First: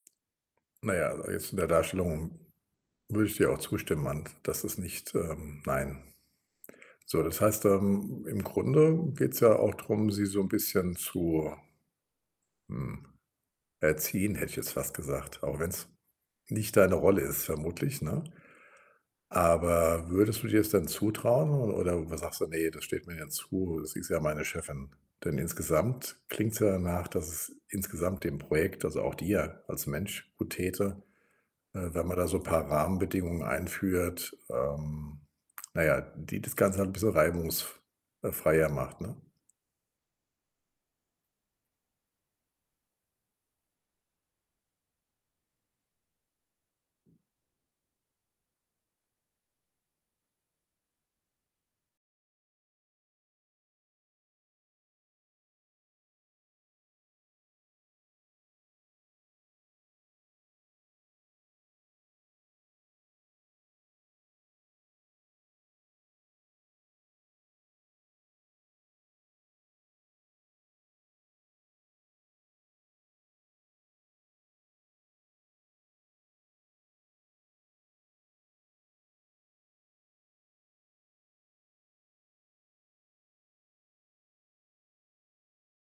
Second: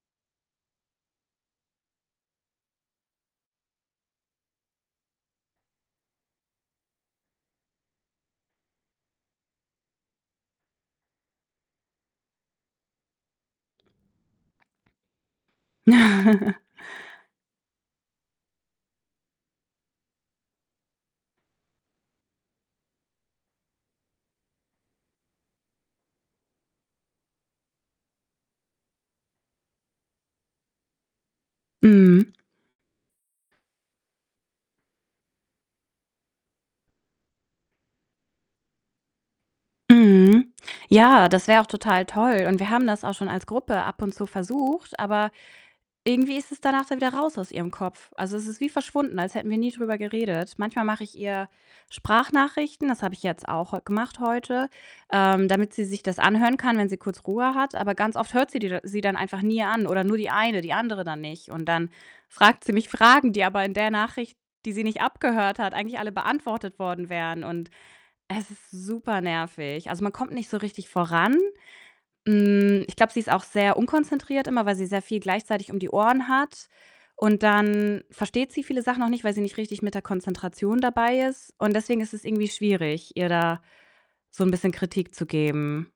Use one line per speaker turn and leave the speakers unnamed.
Na ja, jetzt in der Darstellung würde ich dir auch zustimmen ant dass es nicht, ähm nein. So, das heißt, ähm, im Grunde geht's ja auch drum, sie so 'n bisschen zu hm, erziehen, hätte ich jetzt fast gesagt, auch wenn's nicht deine Rolle ist vermutlich, ne? Aber würdest du dir das denn zutrauen, oder oder sagst du: „Ne, das steht mir ja zu, sie ist ja meine Chefin.“ Denn insgesamt klingt's ja danach, dass es insgesamt dem Projekt, also auch dir als Mensch, gut täte, äh, wenn man da
Mhm.
so paar Rahmenbedingungen einführt, ähm, na ja, die das Ganze halt 'n bissel reibungsf äh, freier macht, ne?
Mhm. Ja, das wäre auch total toll, und wir haben das auch schon als Gruppe ab und zu versucht, aber irgendwie ist es danach dann wieder raus aus ihrem Kopf. Also, es ist wie verschwunden, als hätten wir nie drüber geredet. Manchmal mache ich ihr Sprachnachrichten, das habe ich jetzt auch heu gemacht heute, ähm, damit sie sich das anhören kann, wenn sie kurz Ruhe hat. Aber ganz oft hört sie die da sie dann einfach nie an, oder nur die eine, die andere dann nicht und dann fragt sie mich Fragen die aber in der Nachricht, die sie nicht abgehört hat, eigentlich alle beantwortet worden wären, und es ist super nervig. Also, man kommt nicht so richtig voran. Hm, ich glaube, sie ist auch sehr unkonzentriert immer, weil sie sehr viel gleichzeitig um die Ohren hat und dann versteht sie viele Sachen auch nicht, weil sie nicht richtig mit der Konzentration dabei ist und deswegen ist es irgendwie schwierig, ihr da so 'n bisschen Kritik zu geben.